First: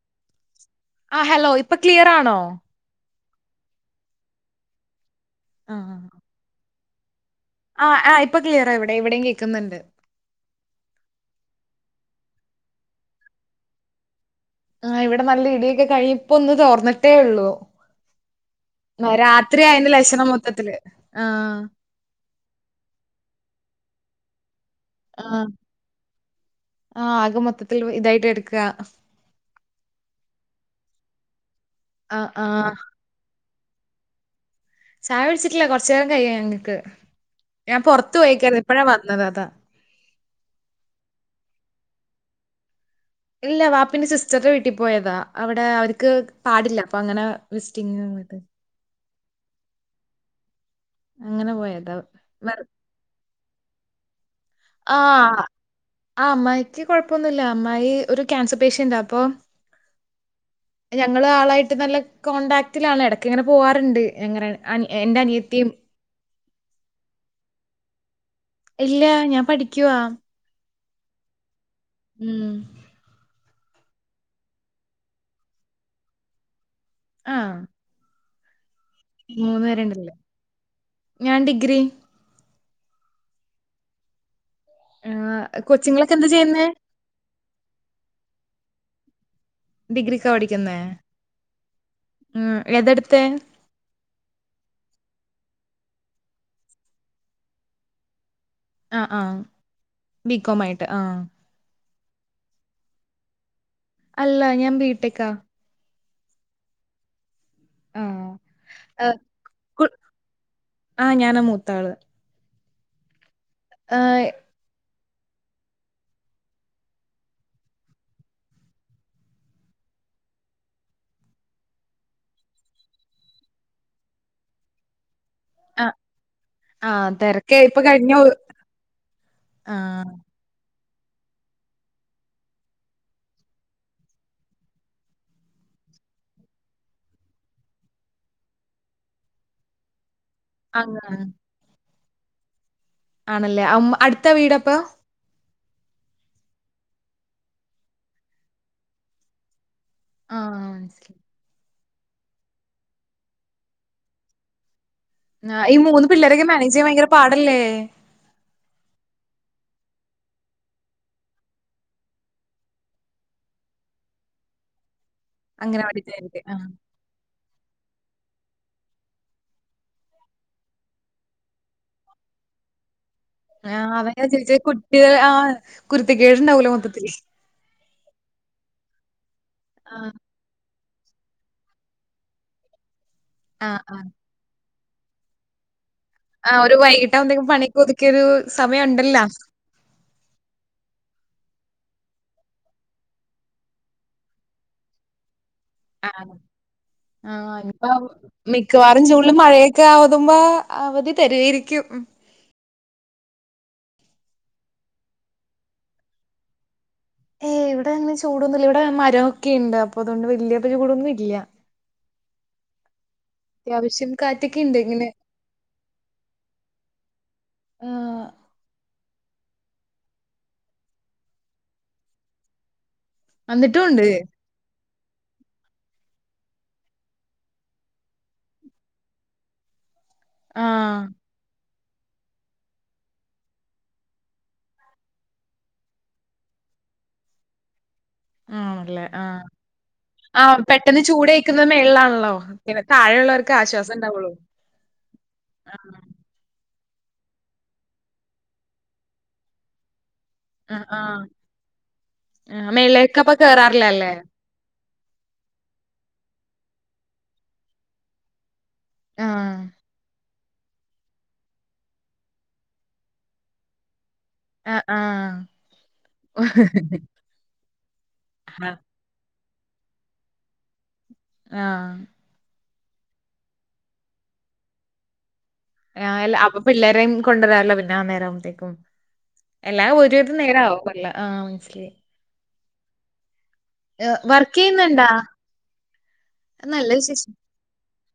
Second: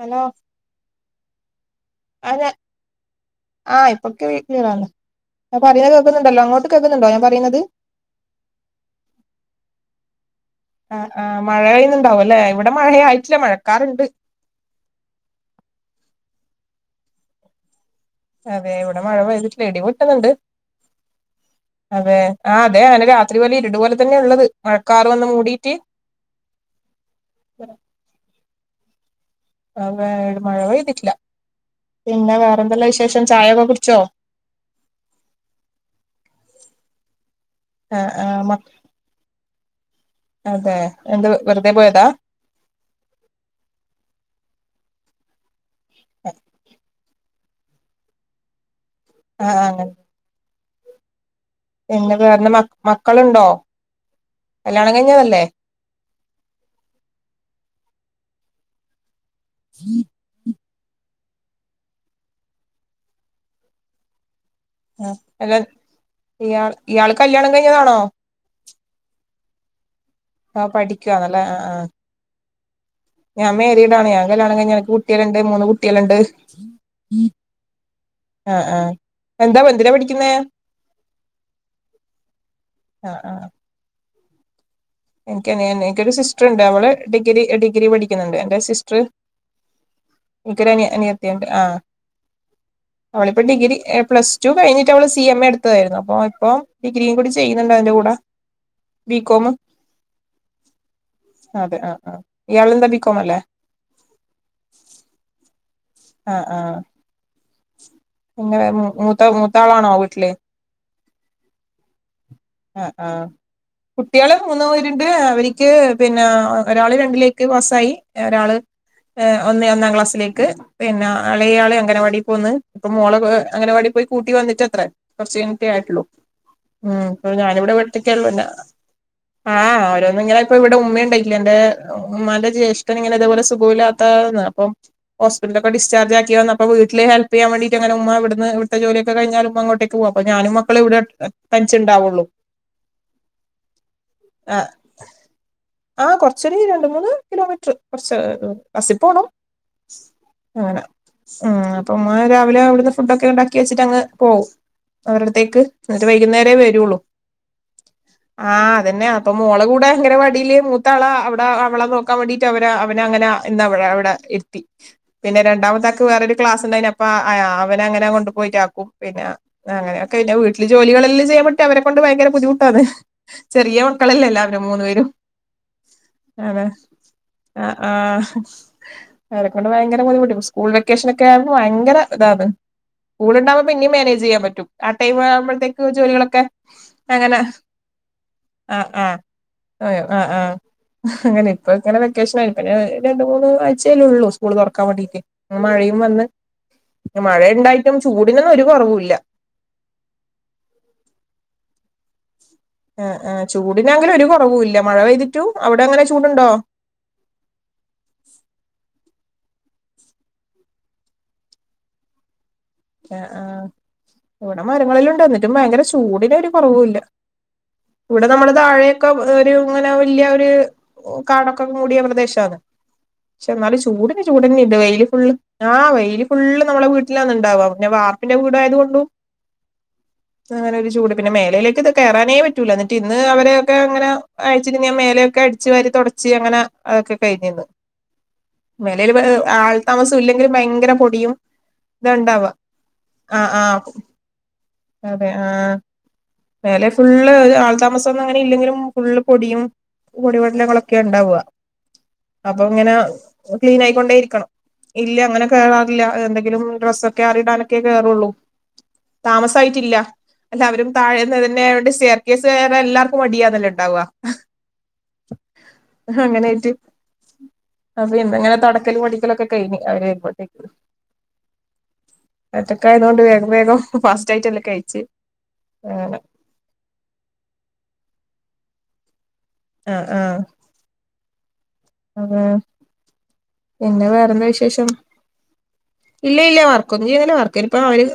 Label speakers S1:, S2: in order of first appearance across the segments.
S1: Hello
S2: ആ hello ഇപ്പൊ
S1: ആ
S2: ക്ലിയറാണോ?
S1: ഞാൻ ആ ഇപ്പൊ ക്ലിയറാആണ്
S2: ആ
S1: പറയുന്ന കേൾക്കുന്നുണ്ടല്ലോ അങ്ങോട്ട് കേൾക്കുന്നുണ്ടോ ഞാൻ പറ
S2: ആ ആ ഇപ്പൊ ക്ലിയറാ ഇവിടെ ഇവിടെയും കേൾക്കുന്നുണ്ട്.
S1: ആ ആ മഴ പെയ്യുന്നുണ്ടാവും ല്ലേ. ഇവിടെ മഴ ആയിട്ടില്ല മഴക്കാറണ്ട്.
S2: ആ ഇവിടെ നല്ല ഇടിയൊക്കെ കഴിഞ്ഞ ഇപ്പൊ ഒന്ന് തോർന്നിട്ടേ ഒള്ളൂ.
S1: അതെ ഇവിടെ മഴ പെയ്തിട്ടില്ല
S2: ലക്ഷണം
S1: ഇടിപ്പോട്ടുന്നുണ്ട്.
S2: മൊത്തത്തില്. ആ
S1: അതെ ആ അതെ [unintelligible] രാത്രി പോലെ ഇരുട്പോലെ തന്നെ ഉള്ളത്. മഴക്കാറ്
S2: ആ
S1: വന്ന് മൂടിയിട്ട്
S2: ആ ആകെ മൊത്തത്തിൽ ഇതായിട്ട് കെടക്ക.
S1: വേ മഴ പെയ്തിട്ടില്ല
S2: ആ
S1: പിന്നെ
S2: ആ
S1: വേറെന്തെല്ലാ വിശേഷം ചായയൊക്കെ [unintelligible] ച്ചോ
S2: ചായ കുടിച്ചിട്ടില്ല കുറചേരം കഴിയും ഞങ്ങക്ക്. ഞാൻ
S1: ആ
S2: പൊർത്ത്
S1: ആ
S2: പോയെക്കാർന്നു
S1: മക്ക-
S2: ഇപ്പഴ വന്നത് അതാ.
S1: അതെ എന്ത് വെറുതെ പോയതാ
S2: ഇല്ല വാപ്പിന്റെ സിസ്റ്ററിന്റെ വീട്ടി പോയതാ അവിടെ അവർക്ക് പാടില്ല അപ്പൊ അങ്ങനെ വിസിറ്റിംഗ് [inaudible]
S1: ആഹ.
S2: അങ്ങനെ പോയതാ.
S1: എന്റെ
S2: വെറു-
S1: [unintelligible] മക്കളുണ്ടോ കല്യാണം
S2: ആ
S1: കഴിഞ്ഞതല്ലേ
S2: ആ അമ്മായിയ്ക്ക് കുഴപ്പന്നുല്ല അമ്മായി ഒരു ക്യാൻസർ പേഷ്യന്റ് അപ്പൊ.
S1: [inaudible]
S2: ഞങ്ങള് ആളായിട്ട് നല്ല കോൺടാക്റ്റിലാണ് ഇടക്ക് ഇങ്ങനെ പോവാറുണ്ട് അങ്ങനെണ്. ആ എന്റെ അനിയത്തിയും.
S1: ഇയാൾ ഇയാൾ കല്യാണം കഴിഞ്ഞതാണോ.
S2: ഇല്ല ഞാൻ പഠിക്കുവാ.
S1: പഠിക്കുവാണെല്ലെ ആ ആ.
S2: ഉം.
S1: ഞാൻ മേരിടാണ് ഞാൻ കല്യാണം കഴിഞ്ഞ [unintelligible] മൂന്ന് കുട്ടികളുണ്ട്.
S2: ആഹ.
S1: ആഹ ആഹ എന്താ എന്തിനാ പഠിക്കുന്നേ.
S2: ഞാൻ ഡിഗ്രി.
S1: ആ ആ എനിക്ക്
S2: ആഹ്
S1: എനിക്കൊരു
S2: കൊച്ചുങ്ങളൊക്കെ എന്താ
S1: സിസ്റ്റർുണ്ട്
S2: ചെയ്യുന്നേ?
S1: അവള് ഡിഗ്രി ഡിഗ്രി പഠിക്കുന്നുണ്ട് എന്റെ സിസ്റ്റർ.
S2: ഡിഗ്രിക്കാ പഠിക്കുന്നേ?
S1: [unintelligible] അനിയത്തി ണ്ട് ആഹ.
S2: ഉം. ഏതെടുത്തേ?
S1: അവളിപ്പ ഡിഗ്രി പ്ലസ് ടു കഴിഞ്ഞിട്ട് അവള് സി എം എ [unintelligible] [unintelligible] അപ്പൊ ഇപ്പം ഡിഗ്രീ കൂടെ ചെയ്യുന്നുണ്ട് അതിന്റെ കൂടെ.
S2: ആഹ ആഹ
S1: ബികോം
S2: ബികോം ആയിട്ട് ആ
S1: ആ ഇയാളും ന്താ ബികോം അല്ലേ
S2: അല്ല ഞാൻ ബി ട്ടെ ക്കാ.
S1: ആഹ ആഹ.
S2: ആഹ്.
S1: ഇങ്ങെ
S2: ഏഹ്
S1: മൂത്ത
S2: കു
S1: മൂത്താളാണോ വീട്ടില്.
S2: ആഹ് ഞാനാ മൂത്താള്.
S1: ആ ആ
S2: ഏഹ്
S1: കുട്ടികള് മൂന്ന് [unintelligible] ണ്ട് അവരിക്ക് പിന്നെ ഒരാള് രണ്ടിലേക്ക് പാസായി [unintelligible] ഒന്നേ ഒന്നാം ക്ലാസ്സിലേക്ക് എളേ യാള് അങ്ങനവാടി പോവ്ന്ന് ഇപ്പ മോള [unintelligible] [unintelligible] കൂട്ടി വന്നട്ടത്ര കുറച് [unintelligible]
S2: ആഹ്
S1: ആയിട്ടുള്ളൂ ഉം.
S2: ആഹ് തെരക്കാ
S1: ഞാനിവിടെ
S2: ഇപ്പൊ
S1: ഒറ്റക്കെ
S2: കഴിഞ്ഞ
S1: ഒള്ളു
S2: ഒ
S1: [unintelligible] ആ
S2: ആഹ്.
S1: ഓരോന്നിങ്ങനെ [unintelligible] [unintelligible] ഉമ്മയിണ്ട് [unintelligible] ഉമ്മാന്റെ ജേഷ്ഠൻ ഇങ്ങനെ ഇതേപോലെ സുഖം ഇല്ലാത്ത ആണ് അപ്പോ [unintelligible] പ്പോ ഡിസ്ചാർജ് ആക്കി വന്നപ്പോ വീട്ടിൽ ഹെല്പ് ചെയാൻ വേണ്ടിട്ട് ഉമ്മ ഉ ഇവിട്ന്ന് ഇവിത്തെ ജോലിയക്കെ കൈഞ്ഞ [unintelligible] അങ്ങോട്ടേക്ക് പോകാം അപ്പൊ ഞാനും മക്കളും
S2: അങ്ങ
S1: ഇവിടെ തനിച്ചുണ്ടാവുള്ളൂ.
S2: ആണല്ലേ ആ [unintelligible] അടുത്ത വീടപ്പൊ
S1: ആ കൊറച്ചൊരു രണ്ട് മൂന്ന് കിലോമീറ്റർ കൊറച്ച് ബസി പ്പോണം.
S2: ആഹ്
S1: അങ്ങനെ
S2: മനസ്സിലായി.
S1: [inaudible] ഉമ്മ രാവിലെ അവിടുന്ന് ഫുഡ ഒക്കെ ഉണ്ടാക്കി വെച്ചിട്ട്ങ്ങ് പോവും. അവരടത്തേക്ക് എന്നിട്ട്‌വൈകുന്നേരേ വരള്ളൂ.
S2: അല്ലേ
S1: ആഹ് അതന്നെ അപ്പൊ മോളെ കൂടെ അങ്കലവടിയില് മൂത്താള അവവിടെ അവളെ നോക്കാൻ വേണ്ടീട്ട് അവര് അവന അങ്ങനെ വിടെ ഇര്ത്തി പിന്നെ രണ്ടാമത്തെ ആക്ക്‌വേറരു
S2: അംഗനവാടിക്കാർക്ക്. ആഹ്.
S1: ക്ലാസ്ണ്ട അപ്പ അവന അങ്ങനെ കൊണ്ടു പോയിട്ടാക്കും പിന്നെ അങ്ങനെയൊക്കെ പിന്നെ വീട്ടിൽ ജോലികളെല്ലാം ചെയ്യുമ്പെ [unintelligible] അയ്നോണ്ട്ഭയങ്കര ബുദിമുട്ടാണ്ണെ
S2: ആ അവന ചോച്ച കുട്ടികൾ ആ കുരുത്തി കേട്ണ്ടാവൂലോ മൊത്തത്തില്ൽ
S1: ആ ആ് അരെക്കൊണ്ട് ഭയങ്കര
S2: ആഹ്.
S1: ബുദ്ധിമുട്ട് സ്കൂൾ - വൊക്കേഷൻ ഒക്കെ ആകുമ്പോൾ ഭയങ്കര ഇതാണ് സ്കൂള ഉണ്ടാവക്പോ
S2: ആഹ്
S1: പിന്നെയും
S2: ആഹ്.
S1: മാനേജ് ചെയ്യാൻ പറ്റും. ആ ടൈം ആവുമ്പഴേക്കക്ക് ജോലികളൊക്കെ
S2: ആഹ് ഒരു
S1: അങ്ങനെ
S2: വൈകിട്ടാവുമ്പത്തേക്കും പണിയൊക്കെ ഒതുക്കിയൊരു
S1: ആഹ ആഹ
S2: സമയണ്ടല്ലോ.
S1: അയോ ആഹ് ആഹ അങ്ങനെ ഇപ്പ ഇങ്ങനെ വെക്കെക്കേഷന ആയിപ്പ രണ്ട മൂന്ന് ആഴ്ചോലേ ഉള്ളൂ സ്കൂള് തെറക്കാൻ വേണ്ടിട്ട് - മഴയും വന്ന്
S2: [unintelligible] ആ
S1: ഉണ്ടായിട്ടും ചൂടിനൊന്നും ഒരു
S2: മിക്കവാറും
S1: കുറവുല്ല
S2: ചൂടു മഴയൊക്കെ ആവതുമ്പോ അവധി തെരായിരിക്കും. [unintelligible]
S1: ആ ആ് ചൂടിനാങ്കിലും ഒരു കുറവ ഇല്ല മഴ പെയ്തിട്ടു അവിടെ അങ്ങനെ ചൂടുണ്ടോ?
S2: ഏയ് ഇവിടെ അങ്ങനെ ചൂടൊന്നുമല്ല ഇവിടെ മരം ഒക്കെയുണ്ട് അപ്പൊ അതുകൊണ്ട് വലിയ ചൂട് കൂടൊന്നും ഇല്ല
S1: ആ ആ
S2: അത്യാവശ്യം
S1: ഇവിടെ
S2: കാറ്റൊക്കെയിണ്ട് ഇങ്ങനെ.
S1: മരങ്ങളില ഉണ്ട്ന്നിട്ടും ഭയങ്കര ചൂടിന ഒരു കൊറവൂല്ല
S2: ആഹ്.
S1: ഇവിടെ നമ്മുടെ താഴെയൊക്കെ ഒരു ഇങ്ങനെ വല്യ ഒരു കാടക്കെ മൂടിയ പ്രദേശണ പക്ഷെ എന്നാലും
S2: എന്നിട്ടും ഉണ്ട്.
S1: ചൂടിന് ചൂടന്നെ ഇണ്ട് വെയില് ഫുള് ആഹ വൈല് ഫുള്ള് നമ്മളെ വീട്ടിലന്ന ഇണ്ടാവാ പിന്നെ വാർപ്പിന്റെ വീട ആയത് കൊണ്ടു അങ്ങനെ ഒരു
S2: ആഹ്.
S1: ചൂട് പിന്നെ മേലേയിലേക്ക് ഇത് കയറാനേ പറ്റ പറ്റില്ല എന്നിട്ട് ഇന്ന് അവരൊക്കെ അങ്ങനെ അയച്ചി മേലെയൊക്കെ അടിച്ച് വരി തുടച്ച് അങ്ങനെ അതൊക്കെ കഴിഞ്ഞന്ന് [unintelligible]
S2: ആണല്ലേ ആ ആ
S1: ഭയങ്കര
S2: പെട്ടെന്ന് ചൂട്
S1: പൊടിയും
S2: കഴിക്കുന്നത് മെല്
S1: ഇതാ
S2: ആണല്ലോ
S1: ഉണ്ടാവുക
S2: പിന്നെ
S1: ആ
S2: താഴായുള്ളവർക്ക്.
S1: ആ
S2: കെആശ്വസം ഉണ്ടാവുള്ളൂ
S1: [unintelligible] അതെ ആ
S2: ആഹ്.
S1: മെലെ ഫുള്ള് ആൾതാമസംന്നും അങ്ങനെ ഇല്ലെങ്കിലും ഫുള്ള് പൊടിയും.
S2: ആഹ്
S1: പൊടിപടലങ്ങളൊക്കെ
S2: ആഹ്.
S1: ഉണ്ടാക അപ്പൊ
S2: ആഹ്
S1: ഇങ്ങനെ
S2: മേളിലേക്ക് അപ്പൊ
S1: ക്ലീൻ
S2: കേറാറില്ലല്ലേ?
S1: ആയിക്കൊണ്ടേ ഇരിക്കണം. ഇല്ല അങ്ങനെ കേറാറില്ല എന്തെങ്കിലും ഡ്രസ്സൊക്കെ അറിയിടാനൊക്കെ കേയറുള്ളൂ
S2: ആഹ്.
S1: താമസായിട്ടില്ല എല്ലാവരും. താഴ്ന്നന്നെണ്ട് ഷെയർ കേസ് എല്ലാവർക്കും മടിയാനല്ലെ ഉണ്ടാക
S2: ആ ആ ആഹ്
S1: അ പിന്നെങ്ങനെ
S2: ആഹ്.
S1: തെടക്കൽ അടിക്കലൊക്കെ കയിഞ്ഞ അവര് വരുമ്പോൾത്തേക്ക്.
S2: ആഹ
S1: ഒറ്റക്കായതുകൊണ്ട് വേഗം വേഗം ഫാസ്റ്റ് ആയിട്ട് എല്ലാം കഴിച്ച
S2: അപ്പൊ പിള്ളേരെയും കൊണ്ടുവരാമല്ലോ പിന്നെ അന്ന നേരംവുമ്പഴത്തേക്കും. എല്ലാം ഒരു നേരം ആവല്ല ആഹ മനസ്സിലായി.
S1: അത പിന്നെ വേറെന്താ
S2: വർക്ക്
S1: വിശേഷം.
S2: ചെയ്യുന്നുണ്ടാ?
S1: ഇല്ല ഇല്ല
S2: നല്ല
S1: വർക്കൊ ഒന്നും
S2: വിശേഷം.
S1: ചെയല്ല വർക്ക ഇപ്പ അവര്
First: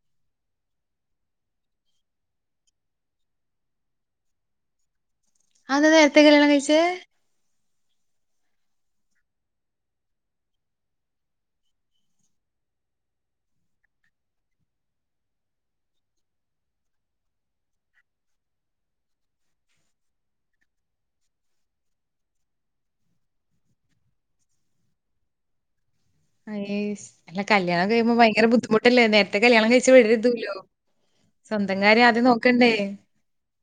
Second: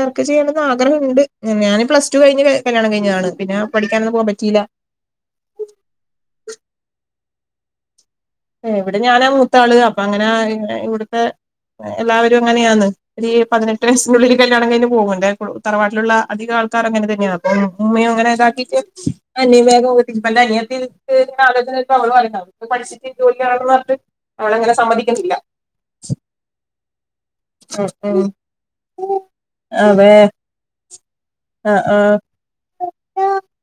S1: വർക്ക് ചെയ്യണം. ആഗ്രഹമുണ്ട് ഞാന് പ്ലസ് ടു കഴി കല്യാണം കഴിഞ്ഞതാണ് പിന്നെ പഠിക്കാനൊന്നും പോവാൻ പറ്റിയില്ല.
S2: അതന്താ നേരത്ത, കല്യാണം, കഴിച്ച
S1: ഇവിടെ ഞാനാ മൂത്താള് അപ്പൊ അങ്ങനെ ഇവിടുത്തെ എല്ലാവരും അങ്ങനെയാണ് ഈ പതിനെട്ട വയസ്സിനുള്ളിൽ കല്യാണം കഴിഞ്ഞ പോകുന്നുണ്ട തറവാട്ടിലുള്ള അധിക ക്കെ ങ്ങനെതന്നെയാ അപ്പൊ ഉമ്മെ അങ്ങനെതന്നെ [unintelligible] [unintelligible] പഠിച്ചിട്ട് ജോലിയാണപറഞ്ഞ് അവളങ്ങനെ സമ്മതിക്കുന്നില്ല
S2: അ ഏ അല്ല കല്യാണം
S1: ഉം
S2: കഴുമ്പോ
S1: ഉം
S2: ഭയങ്കര ബുദ്ധിമുട്ടല്ലേ നേരത്തെ കല്യാണം കഴിച്ചു
S1: അതെ
S2: വിടരുതല്ലോ സ്വന്തം കാര് ആദ്യനോക്കണ്ടേ
S1: [unintelligible]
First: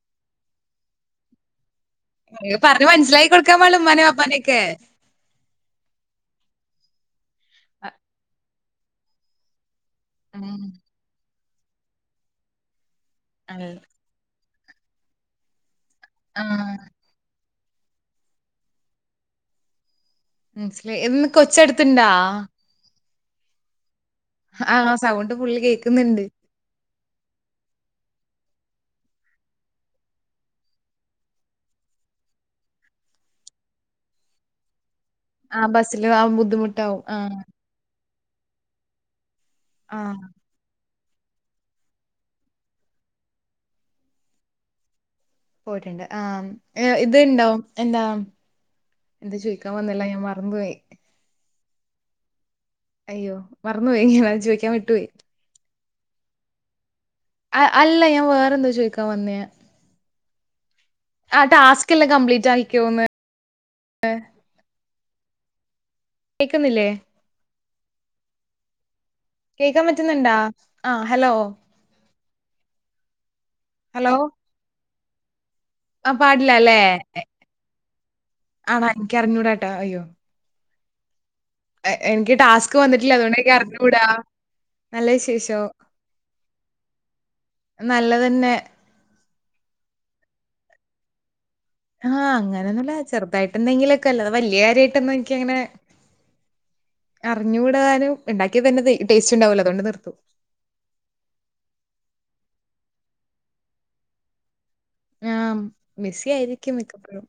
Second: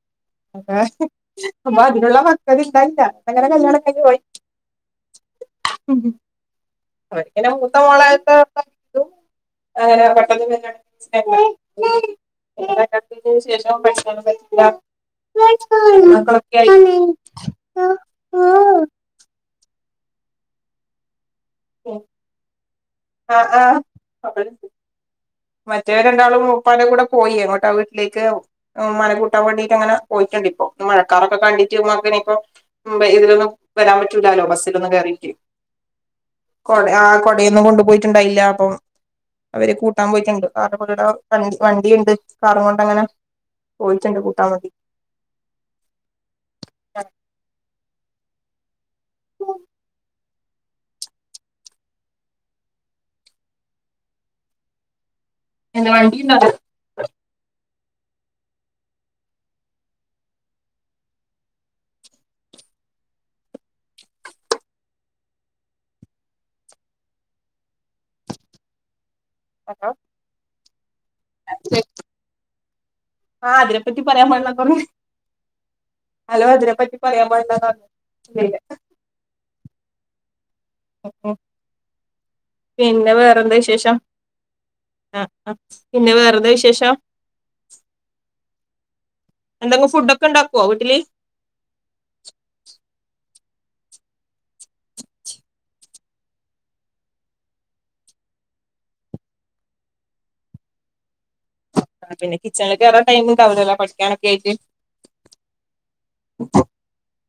S1: അ അപ്പൊ അതിനുള്ള
S2: അയ്യോ,
S1: പക്വോത
S2: പറഞ്ഞ്
S1: ണ്ടായില്ല
S2: മനസ്സിലാക്കി കൊടുക്കാൻ പാടില്ലേ
S1: ഞങ്ങടെകല്യാണം
S2: ഉമ്മാനേം വാപ്പാനേം ഒക്കെ.
S1: [unintelligible] ഒരിക്ക മൂത്ത
S2: അ
S1: മോളായിത്ത [unintelligible] [unintelligible]
S2: ഉം അൽ
S1: മക്കൾ ഒക്കെആയി
S2: ആഹ് മനസ്സിലായി എന്ന് കൊച്ച് അടുത്ണ്ട
S1: ആഹ ആഹ
S2: ആഹ, സൗണ്ട് ഫുള്ള്
S1: മറ്റേ
S2: കേക്കുന്നുണ്ട്.
S1: രണ്ടാളും ഉപ്പാന്റെ കൂടെ പോയി എങ്ങോട്ട വീട്ടിലേക്ക് മ്മാനെ കൂട്ടാൻ വേണ്ടീട്ട് അങ്ങനെ, പോയിട്ടുണ്ട് ഇപ്പൊ മഴക്കാറൊക്കെ കണ്ടിട്ട്ങ്ങനെ ഇപ്പോ മുംബൈലിലൊന്നും വരാൻ പറ്റൂലാല്ലോ ബസ്സിലൊന്നും കേറി
S2: ആഹ് ബസ്സില് ആ
S1: കൊട
S2: ബുദ്ധിമുട്ടാവും
S1: ആ
S2: ആഹ്
S1: കൊടയൊന്നും കൊണ്ടു പോയിട്ടുണ്ടായില്ല, അപ്പൊ ആ
S2: ആഹ്
S1: ഓൻപോയിട്ടുണ്ട് [unintelligible] വണ്ടി വണ്ടിയുണ്ട് കാറും കൊണ്ടങ്ങനെ പോയിട്ടുണ്ട് കൂട്ടാ മതി
S2: പോയിട്ടുണ്ട് ആ ഏ ഇത്ഇണ്ടാവും എന്താ എന്താ, ചോയ്ക്കാൻ, വന്നല്ല, ഞാൻ, മറന്ന, പോയി അയ്യോമറന്നു പോയി അത് ചോയ്ക്കാൻ വിട്ടു പോയി
S1: [unintelligible]
S2: അല്ല ഞാൻ വേറെന്തോ ചോയ്ക്കാൻ വന്നേ ആ ടാസ്ക് എല്ലാം കംപ്ലീറ്റ് ആയിക്കോന്ന് ന്ന് കേക്കുന്നില്ലേ കേൾക്കാൻ
S1: ഹലോ
S2: പറ്റുന്നുണ്ടാ ആഹ ഹലോ
S1: ആഹ് അതിനെ പറ്റി
S2: ഹലോ
S1: പറയാൻ പാടില്ലന്ന് പറഞ്ഞു
S2: ആ
S1: ഹലോ
S2: പാടില്ലാ ലെ
S1: അതിനെപ്പറ്റി പറയാൻ
S2: [unintelligible]
S1: പാടില്ലാന്ന് പറഞ്ഞു
S2: എനിക്ക് അറിഞ്ഞൂട ട്ടാ അയ്യോ
S1: [unintelligible]
S2: എനിക്ക്, ടാസ്ക്, വന്നിട്ടില്ല, അതുകൊണ്ട്, എനിക്ക്, അറിഞ്ഞൂടാ നല്ല
S1: ആ, ആ,
S2: വിശേഷോ?
S1: പിന്നെ, വേറെതാ, വിശേഷം
S2: നല്ലതന്നെ
S1: എന്തെങ്ങും, ഫുഡ്‌ ഒക്കെ, ഉണ്ടാക്കുവോ, വീട്ടില്
S2: ആഹ്, അങ്ങനെയൊന്നുല്ലാ ചെറുതായിട്ട്, എന്തെങ്കിലും ഒക്കെ അല്ലാതെ വെല്ലിയെ കാര്യായിട്ടൊന്നും എനിക്കങ്ങനെ അറിഞ്ഞുടാനും ഇണ്ടാക്കിയതന്നെ ടേസ്റ്റ്ഇണ്ടാവൂല അതൊണ്ട്, നിർത്തും
S1: ആ പിന്നെ കിച്ചണില് കേറാൻ ടൈമും ഇണ്ടാവൂലല്ലോ പഠിക്കാനൊക്കെ ആയിട്ട്
S2: ആഹ ബിസിയായിരിക്കും മിക്കപ്പഴും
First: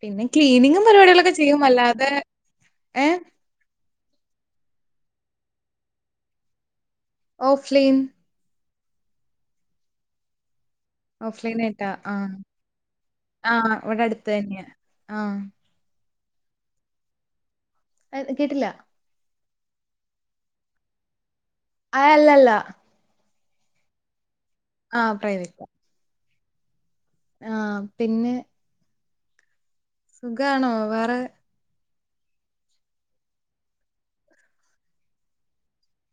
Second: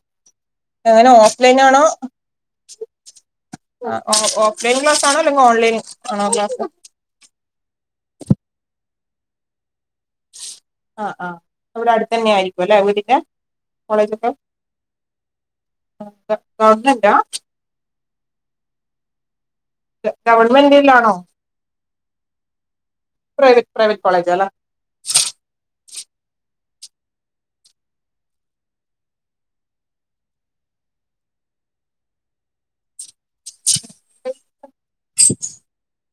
S2: പിന്നെ
S1: എങ്ങനെ
S2: പരിപാടികളൊക്കെ
S1: ഓഫ്ലൈൻ
S2: ചെയ്യും.
S1: ആണോ
S2: അല്ലാതെ ഏഹ്
S1: ഓഫ്ലൈൻ ഓൺലൈൻ ആണോ
S2: ഓഫ്ലൈൻ
S1: ആഹ് ആ്ഹ്
S2: ഓഫ് ലൈൻ ആയിട്ടാ.
S1: അവിടെ അടുത്തു തന്നെ
S2: ആഹ്
S1: ആയിരിക്കും അല്ലേ വീടിന്റെ കോളേജൊക്കെ
S2: ആഹ
S1: [unintelligible]
S2: ആ കേട്ടില്ല
S1: ഗവണ്മെന്റിൽ ആണോ
S2: ആ അല്ലല്ല
S1: പ്രൈവേറ്റ് പ്രൈവേറ്റ് കോളജല്ല
S2: ആഹ പ്രയവറ്റ ആഹ പിന്നെ സുഖാണോ വേറെ
S1: [inaudible]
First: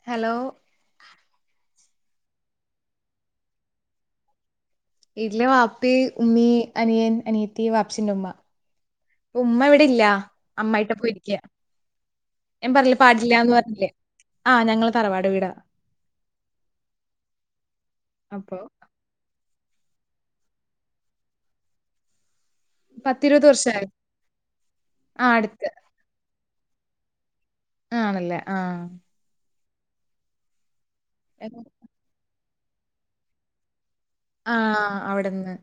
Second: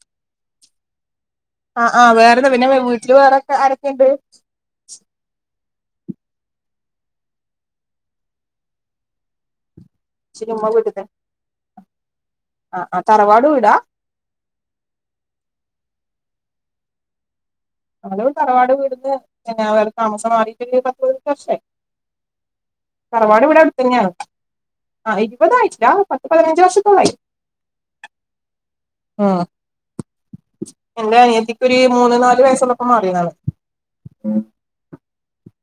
S2: ഹലോ
S1: ആഹ് ആഹ് വേറെ എന്താ പിന്നെ വീട്ടില് വേറെൊക്കെ ആരൊക്കെയുണ്ട്
S2: വീട്ടില് വാപ്പി, ഉമ്മീ, അനിയൻ, അനിയത്തി, വാപ്പിച്ചിന്റെ ഉമ്മ ഉമ്മ ഇവ പ്പി ഇല്ല്യ
S1: ശരി ഉമ്മ
S2: അമ്മായിട്ട
S1: വീട്ടിൽ തന്നെ.
S2: പോയി ഇരിക്ക്യ ഞൻ
S1: ആ
S2: പറഞ്ഞില്ലേ
S1: ആ തറവാട്
S2: പാടില്ലന്ന്
S1: വീടാ
S2: പറഞ്ഞില്ലേ ആഹ് ഞങ്ങള് തറവാട് വീടാ
S1: നളൾ
S2: അപ്പൊ
S1: തറവാട് വീട്ന്ന് അവ താമസം മാറിട്ട പത്ത് വർഷായ് തറവാട് ഇവടെ
S2: വർഷായി.
S1: അടുത്തന്നെയാണ് ആഹ്
S2: ആ അടുത്ത്.
S1: ഇരുപതായിട്ടില്ല പത്ത് പതിനഞ്ച് വർ [unintelligible]
S2: ആണല്ലേ ആഹ
S1: എന്റെ അനിയത്തിക്ഒരു മൂന്ന് നാല് വയസ്സുള്ളപ്പോ മാറിയതാണ്
S2: അഹ് അവിടന്നെ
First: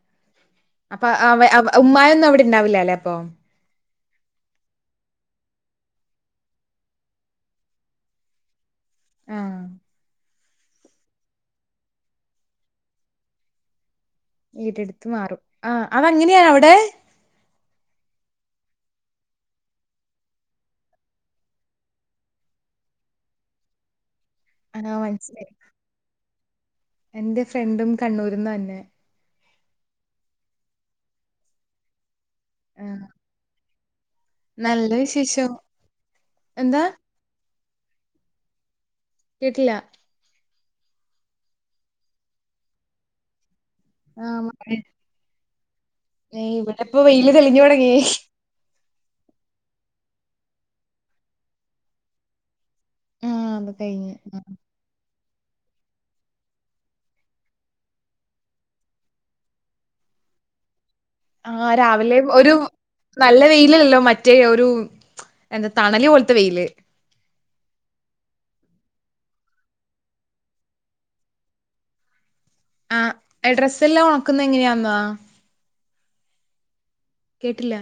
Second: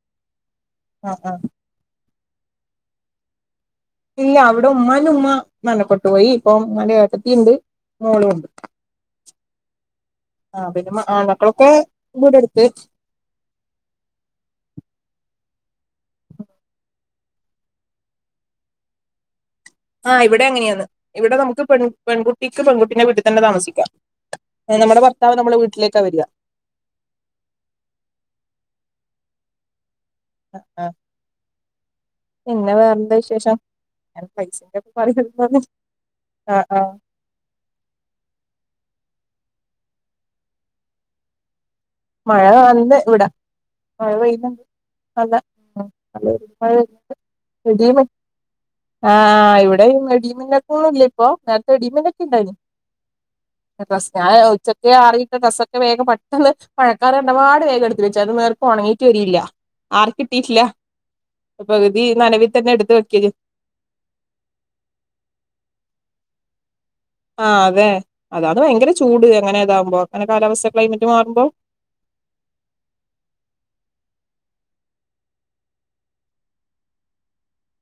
S2: അപ്പോ
S1: ആ
S2: അവ
S1: ആ
S2: ആവേ ഉമ്മയൊന്നും ഉണ്ടാവില്ല അല്ലെ അപ്പൊ
S1: ഇല്ല അവിടെ ഉമ്മാനുമ്മ മരണപ്പെട്ട് പോയി പ്പൊ ഉമ്മാന്റെ എട്ടത്തിണ്ട് മോളുംണ്ട്
S2: ആ.
S1: ആഹ് പിന്നെ ആൺമക്കളൊക്കെ ഇവീടടുത്ത്
S2: വീടെടുത്ത് മാറും. ആഹ അത അങ്ങനെയാണ അവിടെ
S1: ആഹ് ഇവിടെ എങ്ങനെയാണ് ഇവിടെ നമുക്ക് പെൺ പെൺകുട്ടിക്ക് പെൺകുട്ടീടെ വീട്ടിൽ തന്നെ താമസിക്കാം
S2: ആ
S1: നമ്മുടെ ഭർത്താവ്
S2: മനസ്സിലായി.
S1: നമ്മെ വീട്ടിലേക്കാ വരിക
S2: എന്റെ ഫ്രണ്ടും കണ്ണൂരന്ന് തന്നെ
S1: ആ ആഹ പിന്നെ
S2: ആ.
S1: വേറെന്താ വിശേഷം?
S2: നല്ല വിശേഷം. എന്താ?
S1: [unintelligible]
S2: കേട്ടില്ല
S1: മഴ അന്ന് ഇവിട മഴ
S2: ആ
S1: പെയല്ലണ്ട്
S2: മഴ.
S1: അല്ല
S2: ഏയ് ഇവിടെ
S1: ഏഹ്
S2: ഇപ്പൊ വെയില് തെളിഞ്ഞു തുടങ്ങി.
S1: ഇടിയും ണ്ട് ആഹ ഇവിടെ ഇടീമന്ന ഒക്കൊ ഒന്നല്ല ഇപ്പൊ നേരത്തെ ഇടമന്നൊക്കെ ഉണ്ടായിന്
S2: ആ അത്
S1: ഞ
S2: കഴിഞ്ഞ്.
S1: ഉച്ചക്കെ ആറിയിട്ട് ഡ്രാസൊക്കെ വേഗം പെട്ടെന്ന് പഴക്കാർ ഇടപാട് വേഗം എടുത്തു വെച്ചു അത് നേർക്ക് ഉണങ്ങിട്ട് വരില്ല ആർക്ക കിട്ടിയിട്ടില്ല
S2: ആ രാവിലെ ഒരു
S1: വെക്കല്
S2: നല്ല വെയിലല്ലോ മറ്റേ ഒരു എന്താ തണല് പോലത്തെ വെയില്
S1: ആഹ് അതെ അതാണ് ഭയങ്കര ചൂട് അങ്ങനെ ഇതാവുമ്പോ അങ്ങനെ കാലാവസ്ഥ ക്ലൈമറ്റ് മാറുമ്പോ [inaudible]
S2: ആഹ ഡ്രസ്സ് എല്ലാം ഉണക്കുന്ന എങ്ങനെയാന്നോ കേട്ടില്ല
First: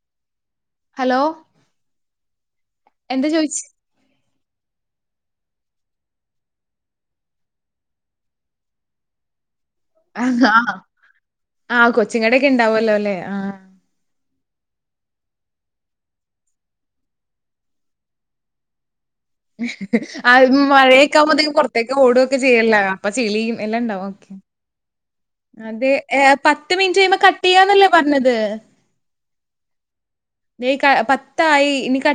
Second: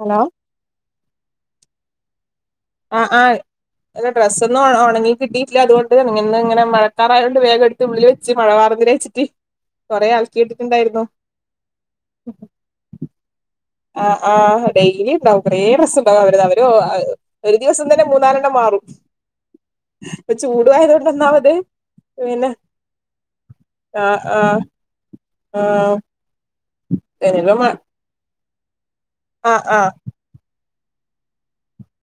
S1: ഹലോ
S2: ഹലോ
S1: ആഹ
S2: എന്താ ചോയിച്ച്
S1: ആഹ് ഡ്രസ്സ്‌ ഒന്നും ഒണങ്ങി കിട്ടീട്ടില്ല അതോണ്ട് ഇന്ന് ഇങ്ങനെ മഴക്കാർ ആയോണ്ട് എടുത്തു ഉള്ളിൽ വെച്ച് കൊറേ അലക്കി
S2: ആ
S1: ഇട്ടിട്ടുണ്ടായിരുന്നു
S2: ആഹ കൊച്ചിങ്ങട ഒക്കെ ഉണ്ടാവല്ലോ അല്ലെ ആഹ
S1: ആ് ആ ഡെയിലലി ഉണ്ടാവും കുറെേ ഡ്രസ്സ്‌ ഉണ്ടാവും അവരു അവര് ഒരു ദിവസം തന്നെ മൂന്നാാലെണ്ണം മാറും
S2: ആ
S1: ഇപ്പൊ ചൂടുവായത് കൊണ്ട്
S2: മഴയൊക്കെ
S1: ഒന്നാമത്
S2: ആകുമ്പോത്തേക്കും പുറത്തേക്ക ഓടൊക്കെ
S1: പിന്നെ
S2: ചെയ്യല്ല അപ്പൊ ചെളിയും എല്ലാം ഉണ്ടാവും
S1: ആഹ
S2: അതെ പത്ത് മിനിറ്റ് കഴുമ്പോ കട്ട് ചെയ്യാന്നല്ലേ പറഞ്ഞത്
S1: ആഹ ആഹ
S2: തെ ക പത്തായി ഇനി കട്ട്യ്യ